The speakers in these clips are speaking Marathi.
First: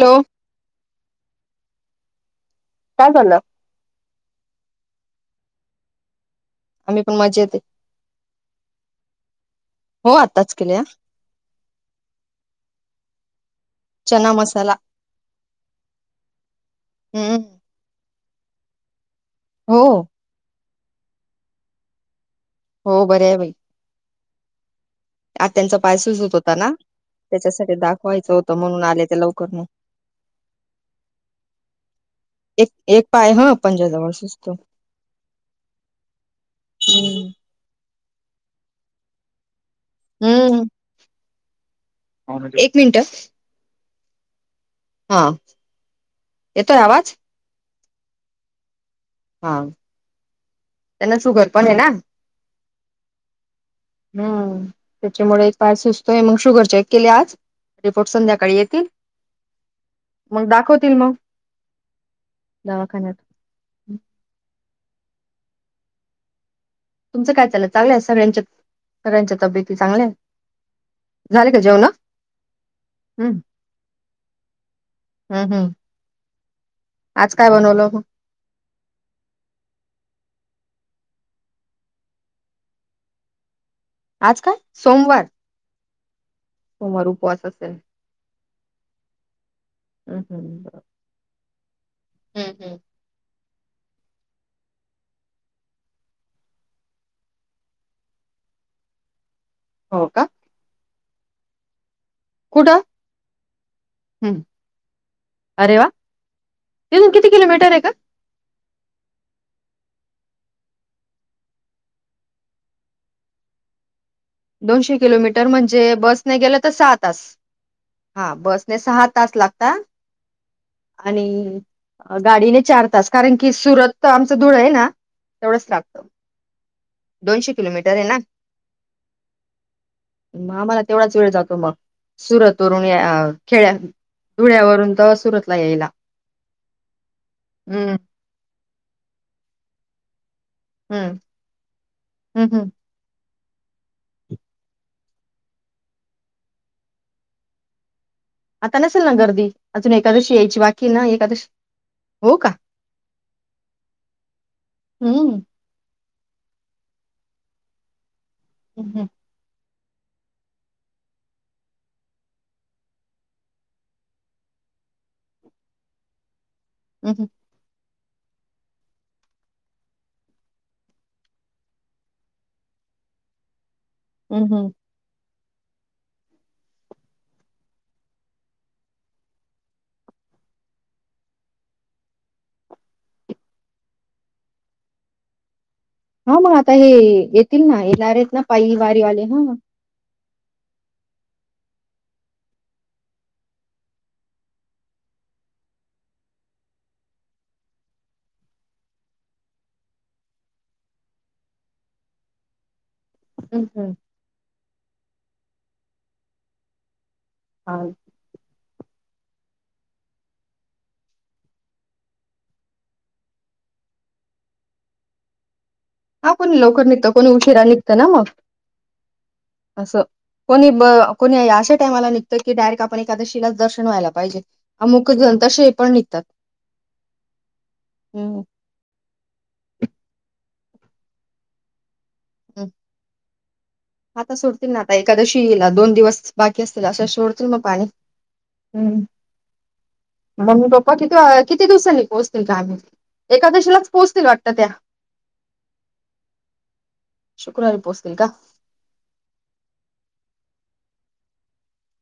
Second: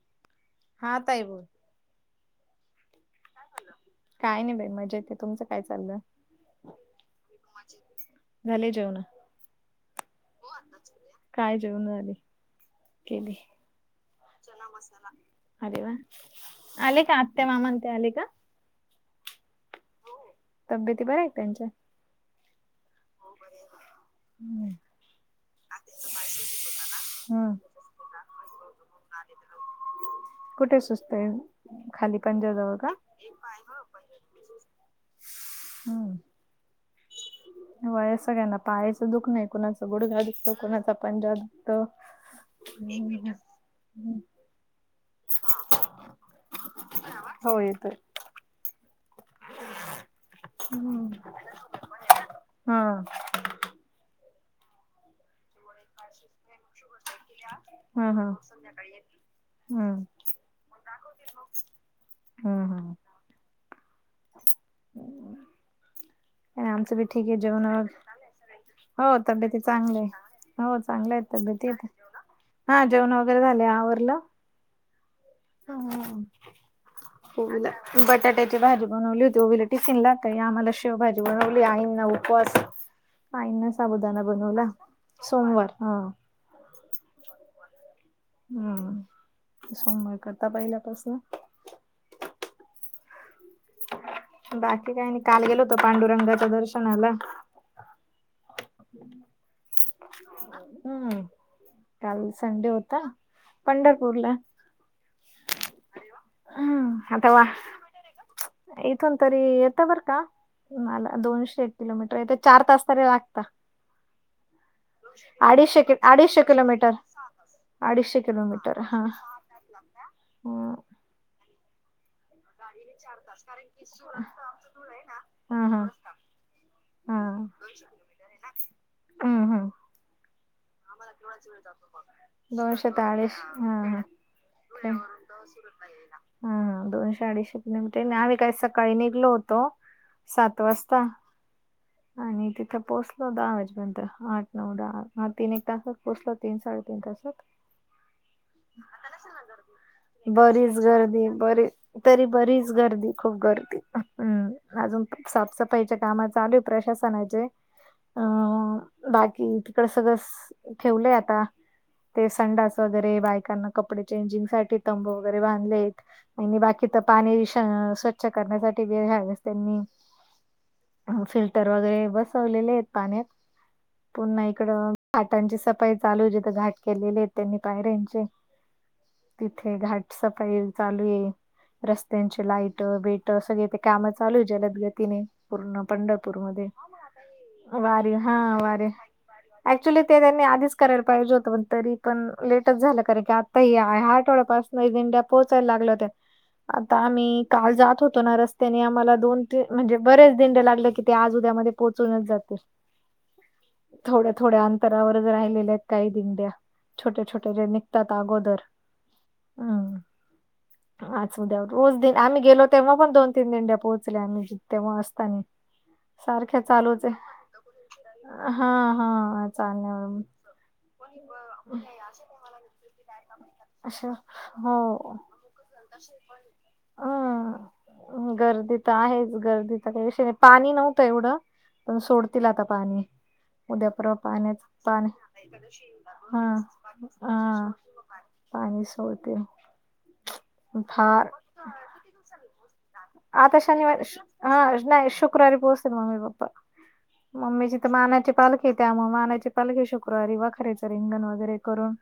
हॅलो. हा ताई. काय चाललय? काय नाही बाई. मजेत आहे. तुमचं काय चाललं? आम्ही पण मजेत आहे. झाले जेवण हो आताच केल्या. काय जेऊन झाली केली? चना मसाला अरे वा! आले का? हम्म आत्या मामा ते आले का? हो. तब्येती बऱ्या आहेत त्यांच्या? हो बर आहे बर. हम्म. आत्यांचा पाय सुजत होता ना. त्याच्यासाठी दाखवायचं होतं म्हणून आले ते लवकर. कुठे सुजतोय? खाली एक पंजाजवळ का? एक पाय ह पंजाजवळ सुजतो हम्. हम्म. वयसं सगळ्यांना पायाचं दुःख नाही कुणाच- गुडगा दुखतं कुणाचा पंजा दुखतं, एक मिनिट हां- हा येतोय आवाज- हो येतोय. हां [unintelligible] हां हम्म त्याच्यामुळे एक पाय सुजतोय मग शुगर चेक- केले आज रिपोर्ट हा हा. संध्याकाळी येते. हम्म मग हम्म हम्म दवाखान्यात आणि आमच बी ठीक तुमचं आहे. काय जेवन चाललं आवरलं चांगलं आहे सगळ्यांच्या का? हो तब्येती चांगलं आहे ना, हो चांगले आहे झाले तब्येत का जेवण तेन- हा जेवण हम्म वगैरे झाले आवरलं. हं, हं. हम्म आज काय पोळी बनवलं मग? लाटली बटाटे- ची भाजी बनवली होती, ओवीला टिफीन लागतंया हे आम्हाला शेवभाजी बनवली आईंना उपवास- आईंना साबुदाणा आज काय? बनवला सोमवार हा. सोमवार उपवास असेल. हम्म सोमवार करता हम्म पहिल्यापासून हम्म बाकी काही नाही काल गेलो होतो पांडुरंगाच्या दर्शनाला. [inaudible] हो का हम्म काल संडे कुठं? होता पंढरपूरला- हं. अरे वा हम्म तिथून किती आता वा किलोमीटर आहे. गं? इथून तरी येतं बर का- मला दोनशे एक किलोमीटर आहे, एक चार तास तरी लागतात. किलोमीटर म्हणजे अडीशे की बसने अडीचशे गेलं तर किलोमीटर- तास. अडीचशे हां, बसने किलोमीटर हा- तास लागतात आणि- गाडीने चार तास कारण की सुरत तर आमचं धूळ आहे ना तेवढंच हम्म, लागतं. हम्म, दोनशे किलोमीटर आहे ना, हम्म, हम्म. हां माझं- तेवढाचं वेळ जातो मग सुरत वरुण दोनशे या ते अडीचशे हा खेळ्या- हा धुळ्यावरून ते- तर सुरतला यायला. हा हा दोनशे अडीचशे किलोमीटर हं, ते न आम्ही काय? सकाळी निघलो होतो, सात वाजता हं. हं, आणि हं. तिथे पोहोचलो- तिथ होतो आठ नंतर आठ नऊ दहा वाजतं. तीन एक तासात पोहचतो तीन साडेतीन तासात. आता नसेल ना गर्दी, अजून एकादशी यायची बरीच बाकी आहे ना, गर्दी एकादशी- बरी तरी हो का बरीच गर्दी खूप गर्दी हम्म अजून हम्म साफसफ- पैसे काम चालू आहेत प्रशासनाचे, अ हम्म बाकी प्र- प्रेस ठेवलंय आता. ते संडास वगैरे बायकांना कपडे चेंजिंग साठी तंबू वगैरे बांधले आहेत आणि बाकी- तिथं हम्म पाणी श स्वच्छ करण्यासाठी जे घ्यावेस त्यांनी- फिल्टर वगैरे बसवलेले आहेत. पाण्यात पुन्हा एक- हम्म घाटांची सफाई चालू हो जिथ घाट केलेली आहेत. त्यांनी पायऱ्यांचे तिथे घाटसफाई चालू हे रस्त्यांची लाईट बीट सगळे ते कामं चालू जलदगतीने पूर्ण हा मग पंढरपूरमध्ये आता हे वारी हा पायी वारी वारीवाले आली ना ऍक्च्युली ते त्यांनी आधीच करायला पाहिजे होतं. पण तरी पण लेटच झालं कारण की आत्ता हि या आठवड्यापासून काही दिंड्या पोहचायला लागले होत्या. आता आम्ही काल जात होतो. ना रस्त्याने आम्हाला दोन तीन म्हणजे बऱ्याच दिंड्या लागलं. की ते आज उद्यामध्ये पोचूनच जाते. हम् हम थोड्या थोड्या अंतरावरच राहिलेल्या आहेत. काही दिंड्या छोटे छोट्या जे हा निघतात. अगोदर हं आजच उद्या रोज आम्ही गेलो. तेव्हा पण दोन तीन दिंड्या पोहोचल्या आम्ही तेव्हा असतानी. हा कोणी लवकर निघतं कोणी उशीरा निघतं ना मग! हा हा असं चालंन कोणी ब कोणी अशा टाईमाला निघत की डायरेक्ट आपण एकादशीलाच दर्शन अशा व्हायला पाहिजे. हो अमुक जन तसेही पण निघतात. ह हम्म गर्दीत आहेच गर्दी तर त्याविषय पाणी नव्हतं. एवढं पण सोडतील आता हम्म पाणी उद्यापर्वा आता पाण्याचा सोडतील ना आता पाण्या एकादशी येईला दोन दिवस हा बाकी असतील अशा सोडतील हा उद्या एकादशी दोन दिवसाचं पाणी मग सोडतील मग पाणी सोडतील मग् ममी पप्पा फार तिथे किती दिवसांनी पोहचतील काय आम्ही आता एकादशीलाच शनिवारी पोहोचतील वाटतं हा त्या नाही शुक्रवारी पोहोचतील मम्मी पप्पा मम्मीची शुक्रवारी तर पोहोचतील का मानाची पालखी त्यामुळ मानाची पालखी शुक्रवारी वखारयाच रिंगण वगैरे करून.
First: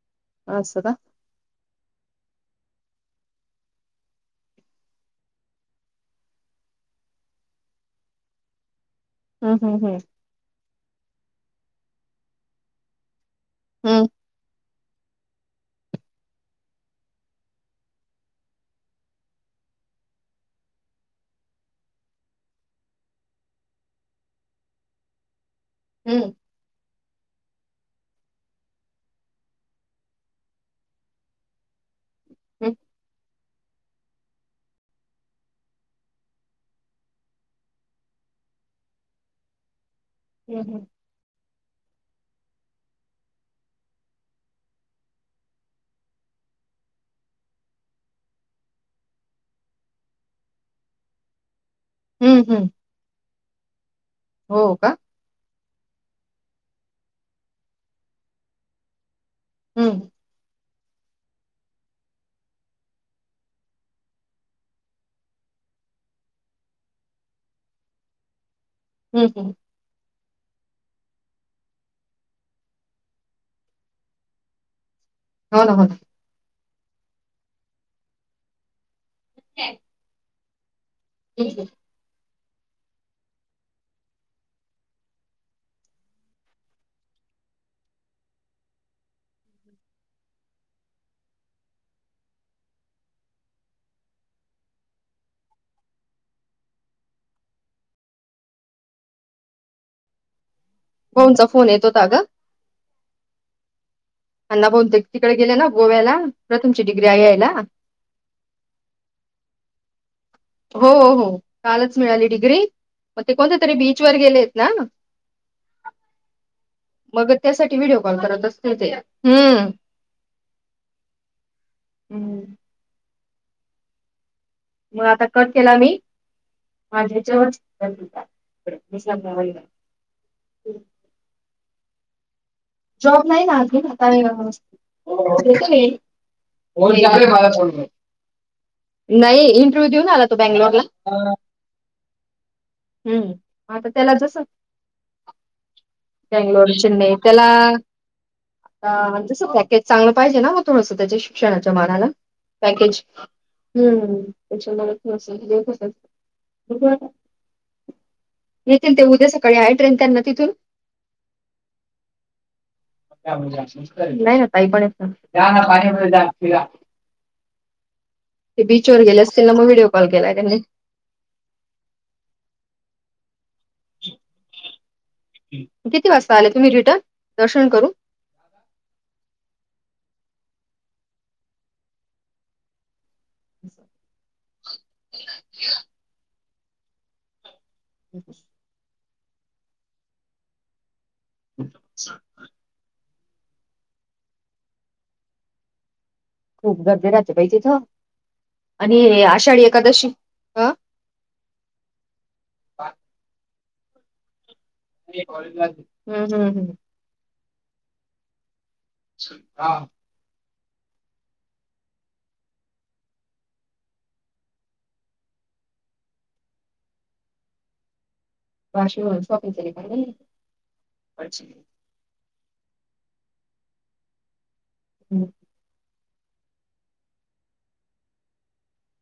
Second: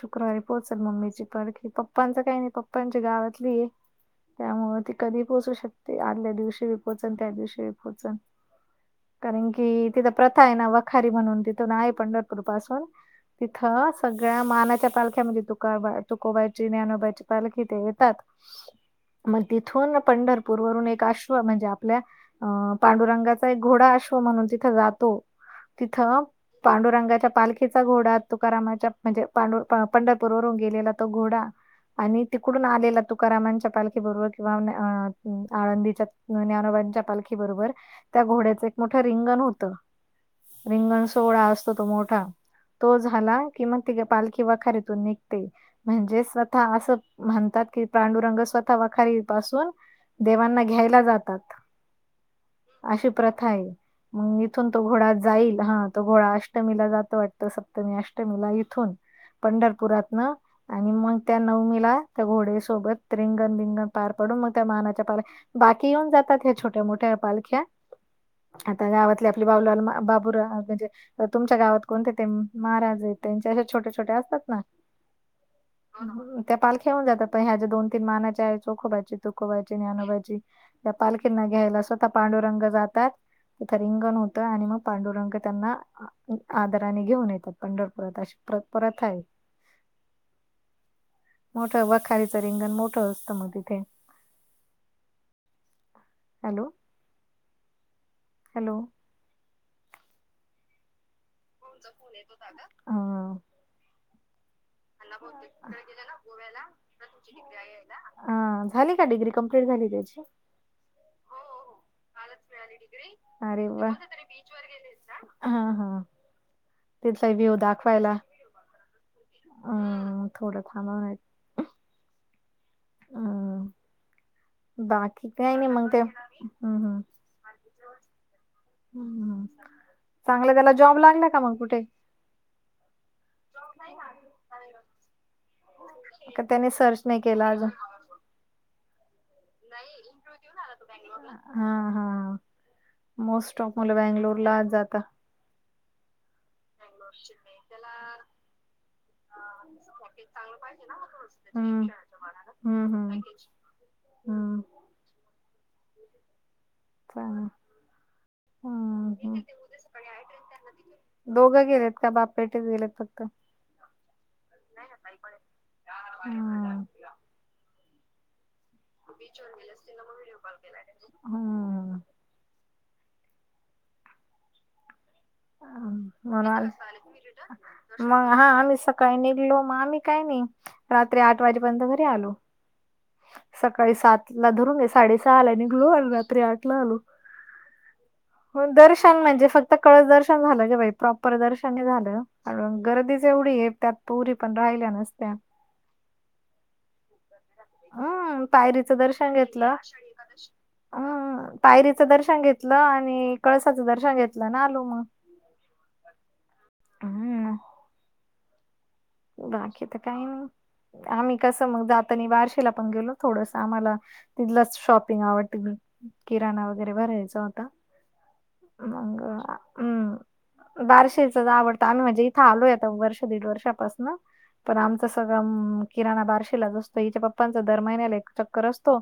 शुक्रवारी पोहचल असं का मम्मीची पालखी प प्पांच काही नाही. पप्पांची गावातली आहे त्यामुळ ते कधी पोहचू शकते. आदल्या दिवशी बी पोहचल त्या दिवशी बी पोहोचल. कारण हम्म की हम्म तिथं प्रथा आहे. ना वखारी म्हणून तिथून आहे पंढरपूर पासून तिथं हम्म सगळ सगळ्या मानाच्या पालख्यामध्ये तुको तुकोबाची ज्ञानोबाची पालखी ते येतात. मग तिथून पंढरपूरवरून एक अश्व म्हणजे आपल्या अं पांडुरंगाचा एक घोडा अश्व म्हणून तिथं जातो. तिथ हम्म पांडुरंगाच्या पालखी पालखीचा घोडा तुकारामाच्या म्हणजे पांढु पंढरपूर वरुन गेलेला तो घोडा आणि तिकडून हम्म आलेला तुकारामांच्या पालखी बरोबर किंवा आळंदीच्या ज्ञानोबांच्या पालखी बरोबर त्या घोड्याचं एक मोठं रिंगण होतं. हम्म हम्म रिंगण सोहळा असतो तो मोठा तो झाला. कि मग ति पालखी वखारीतून निघते म्हणजे स्वतः असं म्हणतात की पांडुरंग स्वतः वखारी पासून देवांना घ्यायला जातात. हम्म हम्म हम्म अशी प्रथा आहे. मग इथून हो तो का घोडा जाईल हा तो घोडा अष्टमीला जातो वाटतं. सप्तमी अष्टमीला इथून हम्म पंढरपुरातन आणि मग त्या नवमीला त्या घोडेसोबत रिंगण बिंगण पार पडून मग त्या मानाच्या पालख्या, बाकी येऊन जातात ह्या छोट्या मोठ्या पालख्या. आता हम्म गावातली आपली हम्म बाऊला बाबूरा म्हणजे तुमच्या गावात कोणते ते महाराज त्यांचे अशे छोटे छोटे असतात ना? होना, होना. त्या पालख्या येऊन जातात, पण ह्या ज्या दोन तीन मानाच्या आहे, चोखोबाची, तुकोबाची, ज्ञानोबाची. त्या पालखींना घ्यायला स्वत पांडुरंग जातात, तिथं रिंगण होतं आणि मग पांडुरंग त्यांना आदराने घेऊन येतात पंढरपुरात, अशी प्र प्रथाये. मोठं वखारीचं रिंगण मोठं असतं मग. इथे हॅलो हॅलो होऊन जाउ तुमचा फोन येत होता का? अन्ना बोहुतेक तिकडे गेले ना गोव्याला, प्रथमची डिग्री यायला हां झाली का डिग्री कंप्लीट झाली त्याची? हो हो कालच मिळाली डिग्री, मग ते कोणत्या तरी बीचवर गेलेत ना? हं हं मग त्यासाठी व्हिडिओ कॉल करत असतील ते. हम्म अम्म थोडं थांबवाय [inaudible] हम्म ह्यो आता कट केला मग मी, ते हम्म हम्म माझ्या ह्याच्यावरच त्यांना लावून हम्म. टाक. [unintelligible] चांगलं त्याला जॉब लागला का मग कुठे? जॉब नाही ना अजून आता, का त्याने सर्च नाही केला [unintelligible] [unintelligible] नाही इंटरव्ह्यू नाही देऊन तो इंटरव्यू देऊन आला बँगलोरला तू बंगलोर ला? हा हा. हम्म मोस्ट ऑफ आता मुलं त्याला बंगलोर लाच जाता. बंगलोर बंगलोरची मी त्याला आता जसं पॅकेज चांगलं पाहिजे ना मग थोडंसं त्याच्या शिक्षणाच्या हम्म मानाला हम्म पॅकेज. हम्म हम् हम्म त्याच्या मनात नसेल देऊ कसंच. बघू आता, चालेल येतील ते हम्म उद्या हम्म सकाळी आहे ट्रेन त्यांना तिथून तिथे दोघं गेलेत का? बाप बेटेच गेलेत. फक्त [unintelligible] नाही ना ताई पण येत ना. हम्म ते बीचवर गेले असतील ना, मं व्हिडिओ कॉल केला त्यांनी. हा किती वाजता आले तुम्ही रिटर्न दर्शन करून? मं हा आम्ही सकाळी निघलो मग आम्ही काही नही. रात्री आठ वाजेपर्यंत घरी आलो. सकाळी सातला धरून घे, साडेसहाला निघलो आन रात्री आठला आलो. [inaudible] दर्शन म्हणजे, फक्त कळस दर्शन झालं गं बाई. प्रॉपर दर्शन नाही झालं गं आणि गर्दीच एवढी आहे त्यात पोरी पण राहिल्या नसत्या. खूप गर्दी राहते बाई तिथं हम्म पायरीचं आणि आषाढी एकादशी हं अं, पायरीचं दर्शन घेतलं हम्म आणि कळसाचं दर्शन घेतलं अन् आलो. मग. हम् हम्म हम्..... हम्म, बाकी तर काही नाही, आम्ही कसं मग जातानी बारशीला पण गेलो थोडसं आम्हाला तिथलाच शॉपिंग आवडते मी किराणा वगैरे भरायचा होता. मंग वाशिम अं शॉपिंग केली का नाही हम्म बारशीेच च आवडत. अण म्हणजे इथं आलोय आता वर्ष दीड वर्षापासनं पण आमचं सगळं मं किराणा बारशीलाच असतो, हिच्या पप्पांचा दर महिन्याला एक चक्कर असतो.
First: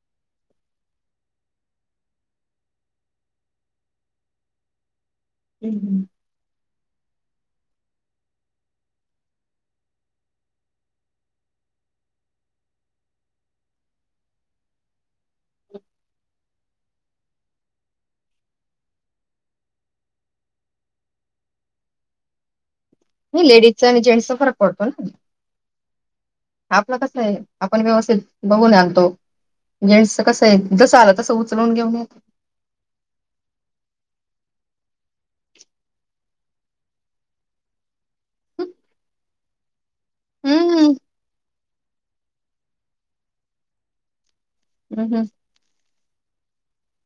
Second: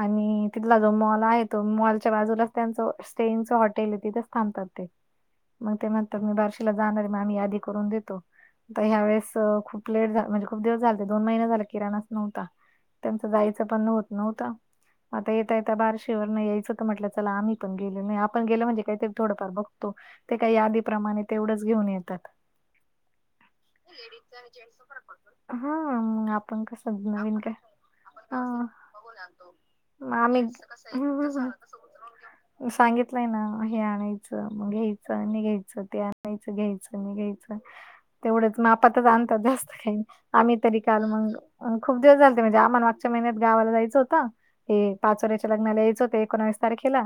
आणि तिथला जो मॉल आहे तो मॉलच्या बाजूलाच त्यांच स्टेंगचं हॉटेल तिथंच थांबात ते. म ते म्हणतात मी बारशीला जाणार आहे, मग आम्ही यादी करून देतो, आता ह्या वेळेस अं खूप लेट झालं, म्हणजे खूप दिवस झालते दोन महिने झाले किराणाच नव्हता. त्यांचं जायचं पण होतं नव्हतं. आता येता- येता बारशीवरनं यायचं त म्हटलं चला आम्ही पण गेलो नाही, आपण गेलं म्हणजे काहीतरी थोडंफार बघतो. ते काय यादीप्रमाणे तेवढंच घेऊन येतात. नाही लेडीज च आणि जेंटस् लेडीज आणि जेंटस् चा फरक पडतो ना, हा मग आ आपलं कस आहे, आपण व्यवस्थित हा बघून आणतो. मग जेंट्सच आम्ही कस आहे, जसं आलं तसं उचलवून घेऊन येते. हम्म. सांगितलंय ना हे आणायचं मग घ्यायचं आणि घ्यायचं ते आणायचं घ्यायचं निघायचं. तेवढंच मपाातच आणतात, जास्त काही नाही आम्ही तरी हम्म काल मंग अं खूप दिवस झालते म्हणजे आम्हा मागच्या महिन्यात गावाला जायचं होतं, हे हम्म पाचोरयाचे लग्नाला यायचं होतं, एकोणावीस तारखेला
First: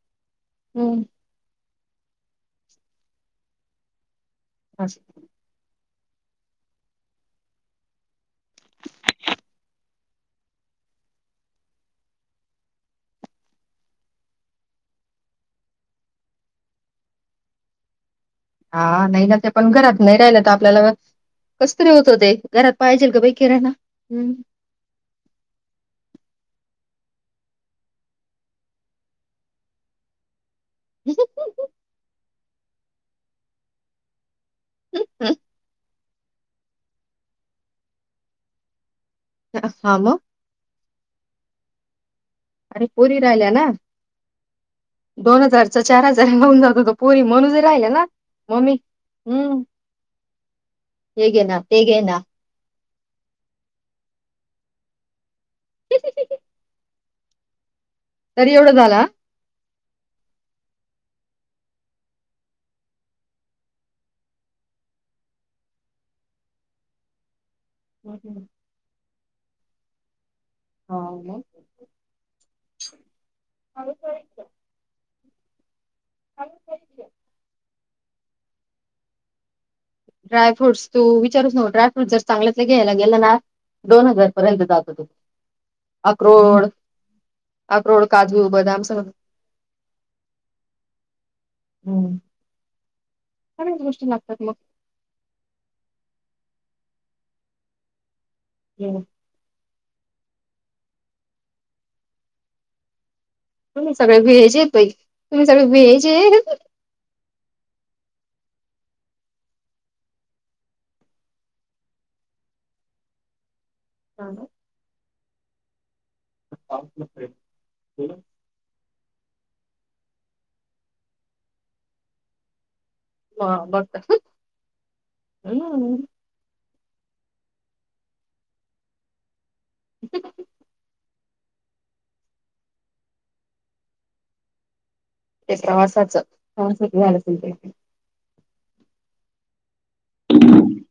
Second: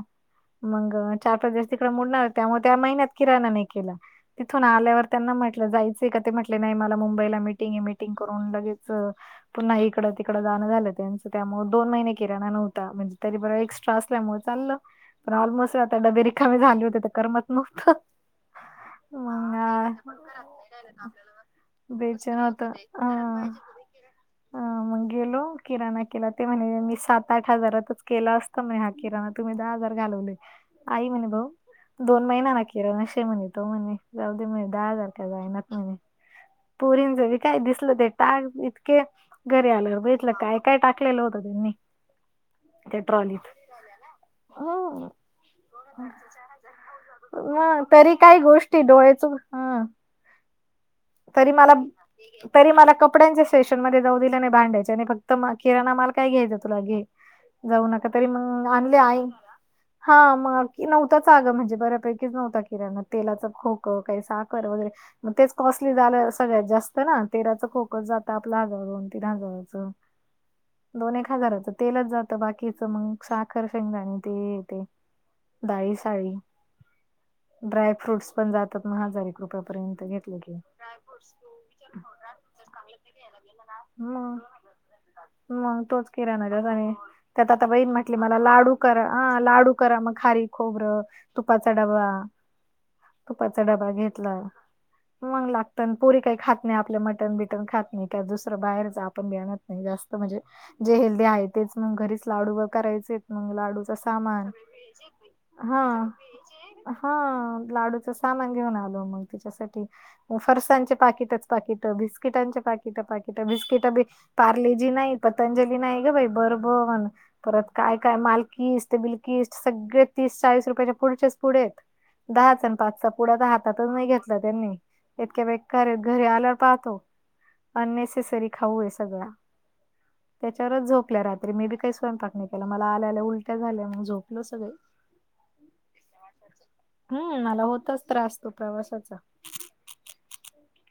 मंग हम्म अं चार पाच दिवस तिकडं मोडणार त्यामुळे त्या महिन्यात किराणा नाही केला, तिथून असं. आल्यावर त्यांना म्हटलं जायचं ते का ते म्हटले नाही मला मुंबईला मिटिंग आहे, मिटिंग करून लगेच अं पुन्हा इकडं, तिकडं जाणं झालं त्यांच त्यामुळं दोन महिने किराणा नव्हता म्हणजे तरी बर एक्स एक्स्ट्रा असल्यामुळे चाललं पण ऑलमोस्ट आता डबे रिकामीे झाले होते तर करमत नव्हतं. हा नाही ना ते मग पण अ, घरात नाही, राहिलं तर आपल्याला कस तरी होत होते, बेचैन होत घरात पाहिजेल ग बाई हा. किराणा हम्, अ मग गेलो किराणा केला ते म्हणे मी सात आठ हजारातच केला असतं म्ह हा किराणा. तुम्ही दहा हजार घालवले आई म्हणे, भाऊ दोन महिना ना किराणा शे म्हणे तो म्हणे. जाऊ दे म्हणे दहा हजार काय जायना त म्हणे. पोरींच बी काय दिसलं ते टाक इतके, घरी हा आल्यावर मग घेतलं काय काय टाकलेलं होतं त्यांनी. अरे त्या पोरी ट्रॉलीत राहिल्या ना. हम्म दोन हजारचा चार हजार घऊन जात होत पोरी म्हणु राहिल्या ना मम्मी. तु,. हम्म हा. हे घे तरी ना मला, ते घे ना तरी मला कपड्यांचे सेशन मध्ये जाऊ दिलं नाहि, भांड्याच्या नाही, फक्त म किराणा माल काय घ्यायचा तुला घे. जाऊ नका तरी मग एवढं आणले झालं आई हा मग की नव्हताच अगं म्हणजे बऱ्यापैकीच नव्हता, किराण तेलाच खोक काही साखर वगैरे. म तेच कॉस्टली झालं सगळ्यात जास्त ना, तेराच खोक जात आपलं दोन -तीन हजाराच दोन, एक हा. हजाराच तेलच जात बाकीच मग साखर, शेगंदाणे हे ते, ते दाईस दाळी ड्रायफ्रूटस् पण जातात ना हजार रुपयापर्यंत. घेतलं की ड्रायफूट तू विचारू नकोस ड्रायफूट जर चांगल्यातल जर घ्यायला गेल ना. दोन मग हजारपर्यंत जातो. मग तोच किराणा दर आहे आणि त्यात आता बहीण अक्रोड म्हटली मला काजू लाडू बदाम करा सगळं अ लाडू करा मग खारीक. खोबरं तुपाचा डबा तुपाचा सगळ्याच डबा गोष्टी घेतला. लागतात मग मग लागत पोरी काही खात नाही आपलं मटन बिटन खात नाही का दुसरं बाहेर जावू ण नाही जास्त म्हणजे जे हेल्दी आहे तेच मग घरीच लाडू वैगैरे करायचे. मग लाडूच तुम्ही सगळे सामान व्हेज आहेत बाई तुम्ही सगळे हा व्हेज आहेत हा लाडूचं सामान घेऊन आलो मग तिच्यासाठी. ग फरसांणचे पाकिटच पाकिट बिस्किटांचे पाकिट पाकिट बिस्किट बी पार्लेजी नाही पतंजली नाही ग बाई बर बण परत काय काय माल किड्स बिलकिस् सगळे तीस चाळीस रुपयाच्या पुढच्या पुढे दहाच आणि पाचचा पुढ तर बघ हाताततच नाही घेतल यांनी इतके बेकार आहे घरी घरी आल्यावर पाहतो अननेसेसरी खाऊ आहे सगळ. [unintelligible] त्याच्यावरच झोपल्या रात्री मी बी काही स्वयंपाक नाही केला मला आल्याला उलट्या झाल्या मग झोपलो सगळे ते प्रवासाच प्रवासात झालं हम्म असेल ते मला होताच त्रास तो प्रवासाचा. [inaudible]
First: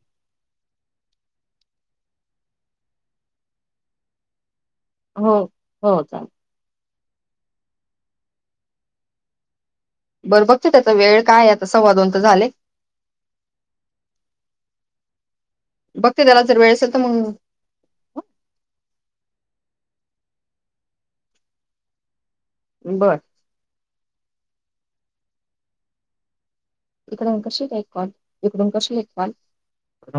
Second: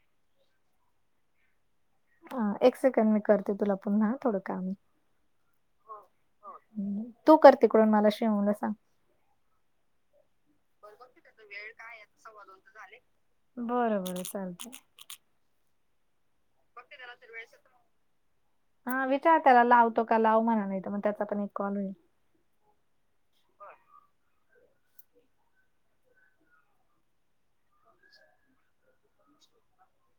ह एक सेकंड मी करते तुला पण हा थोडं का म आहे. हो हो चालेल. तू कर तिकडून मला [unintelligible] सांग. बरं बघते त्याचा वेळ काय आता सव्वा दोन तर झाले? बरं बरं चालतय. बघते जरा वेळेस तर मग. हा विचार त्याला लावतो का लाव मणा नाही तर मग त्याचा पण एक कॉल होईल. बरं. इकडून कसे एक कॉल इकडून कसे ऐकवाल.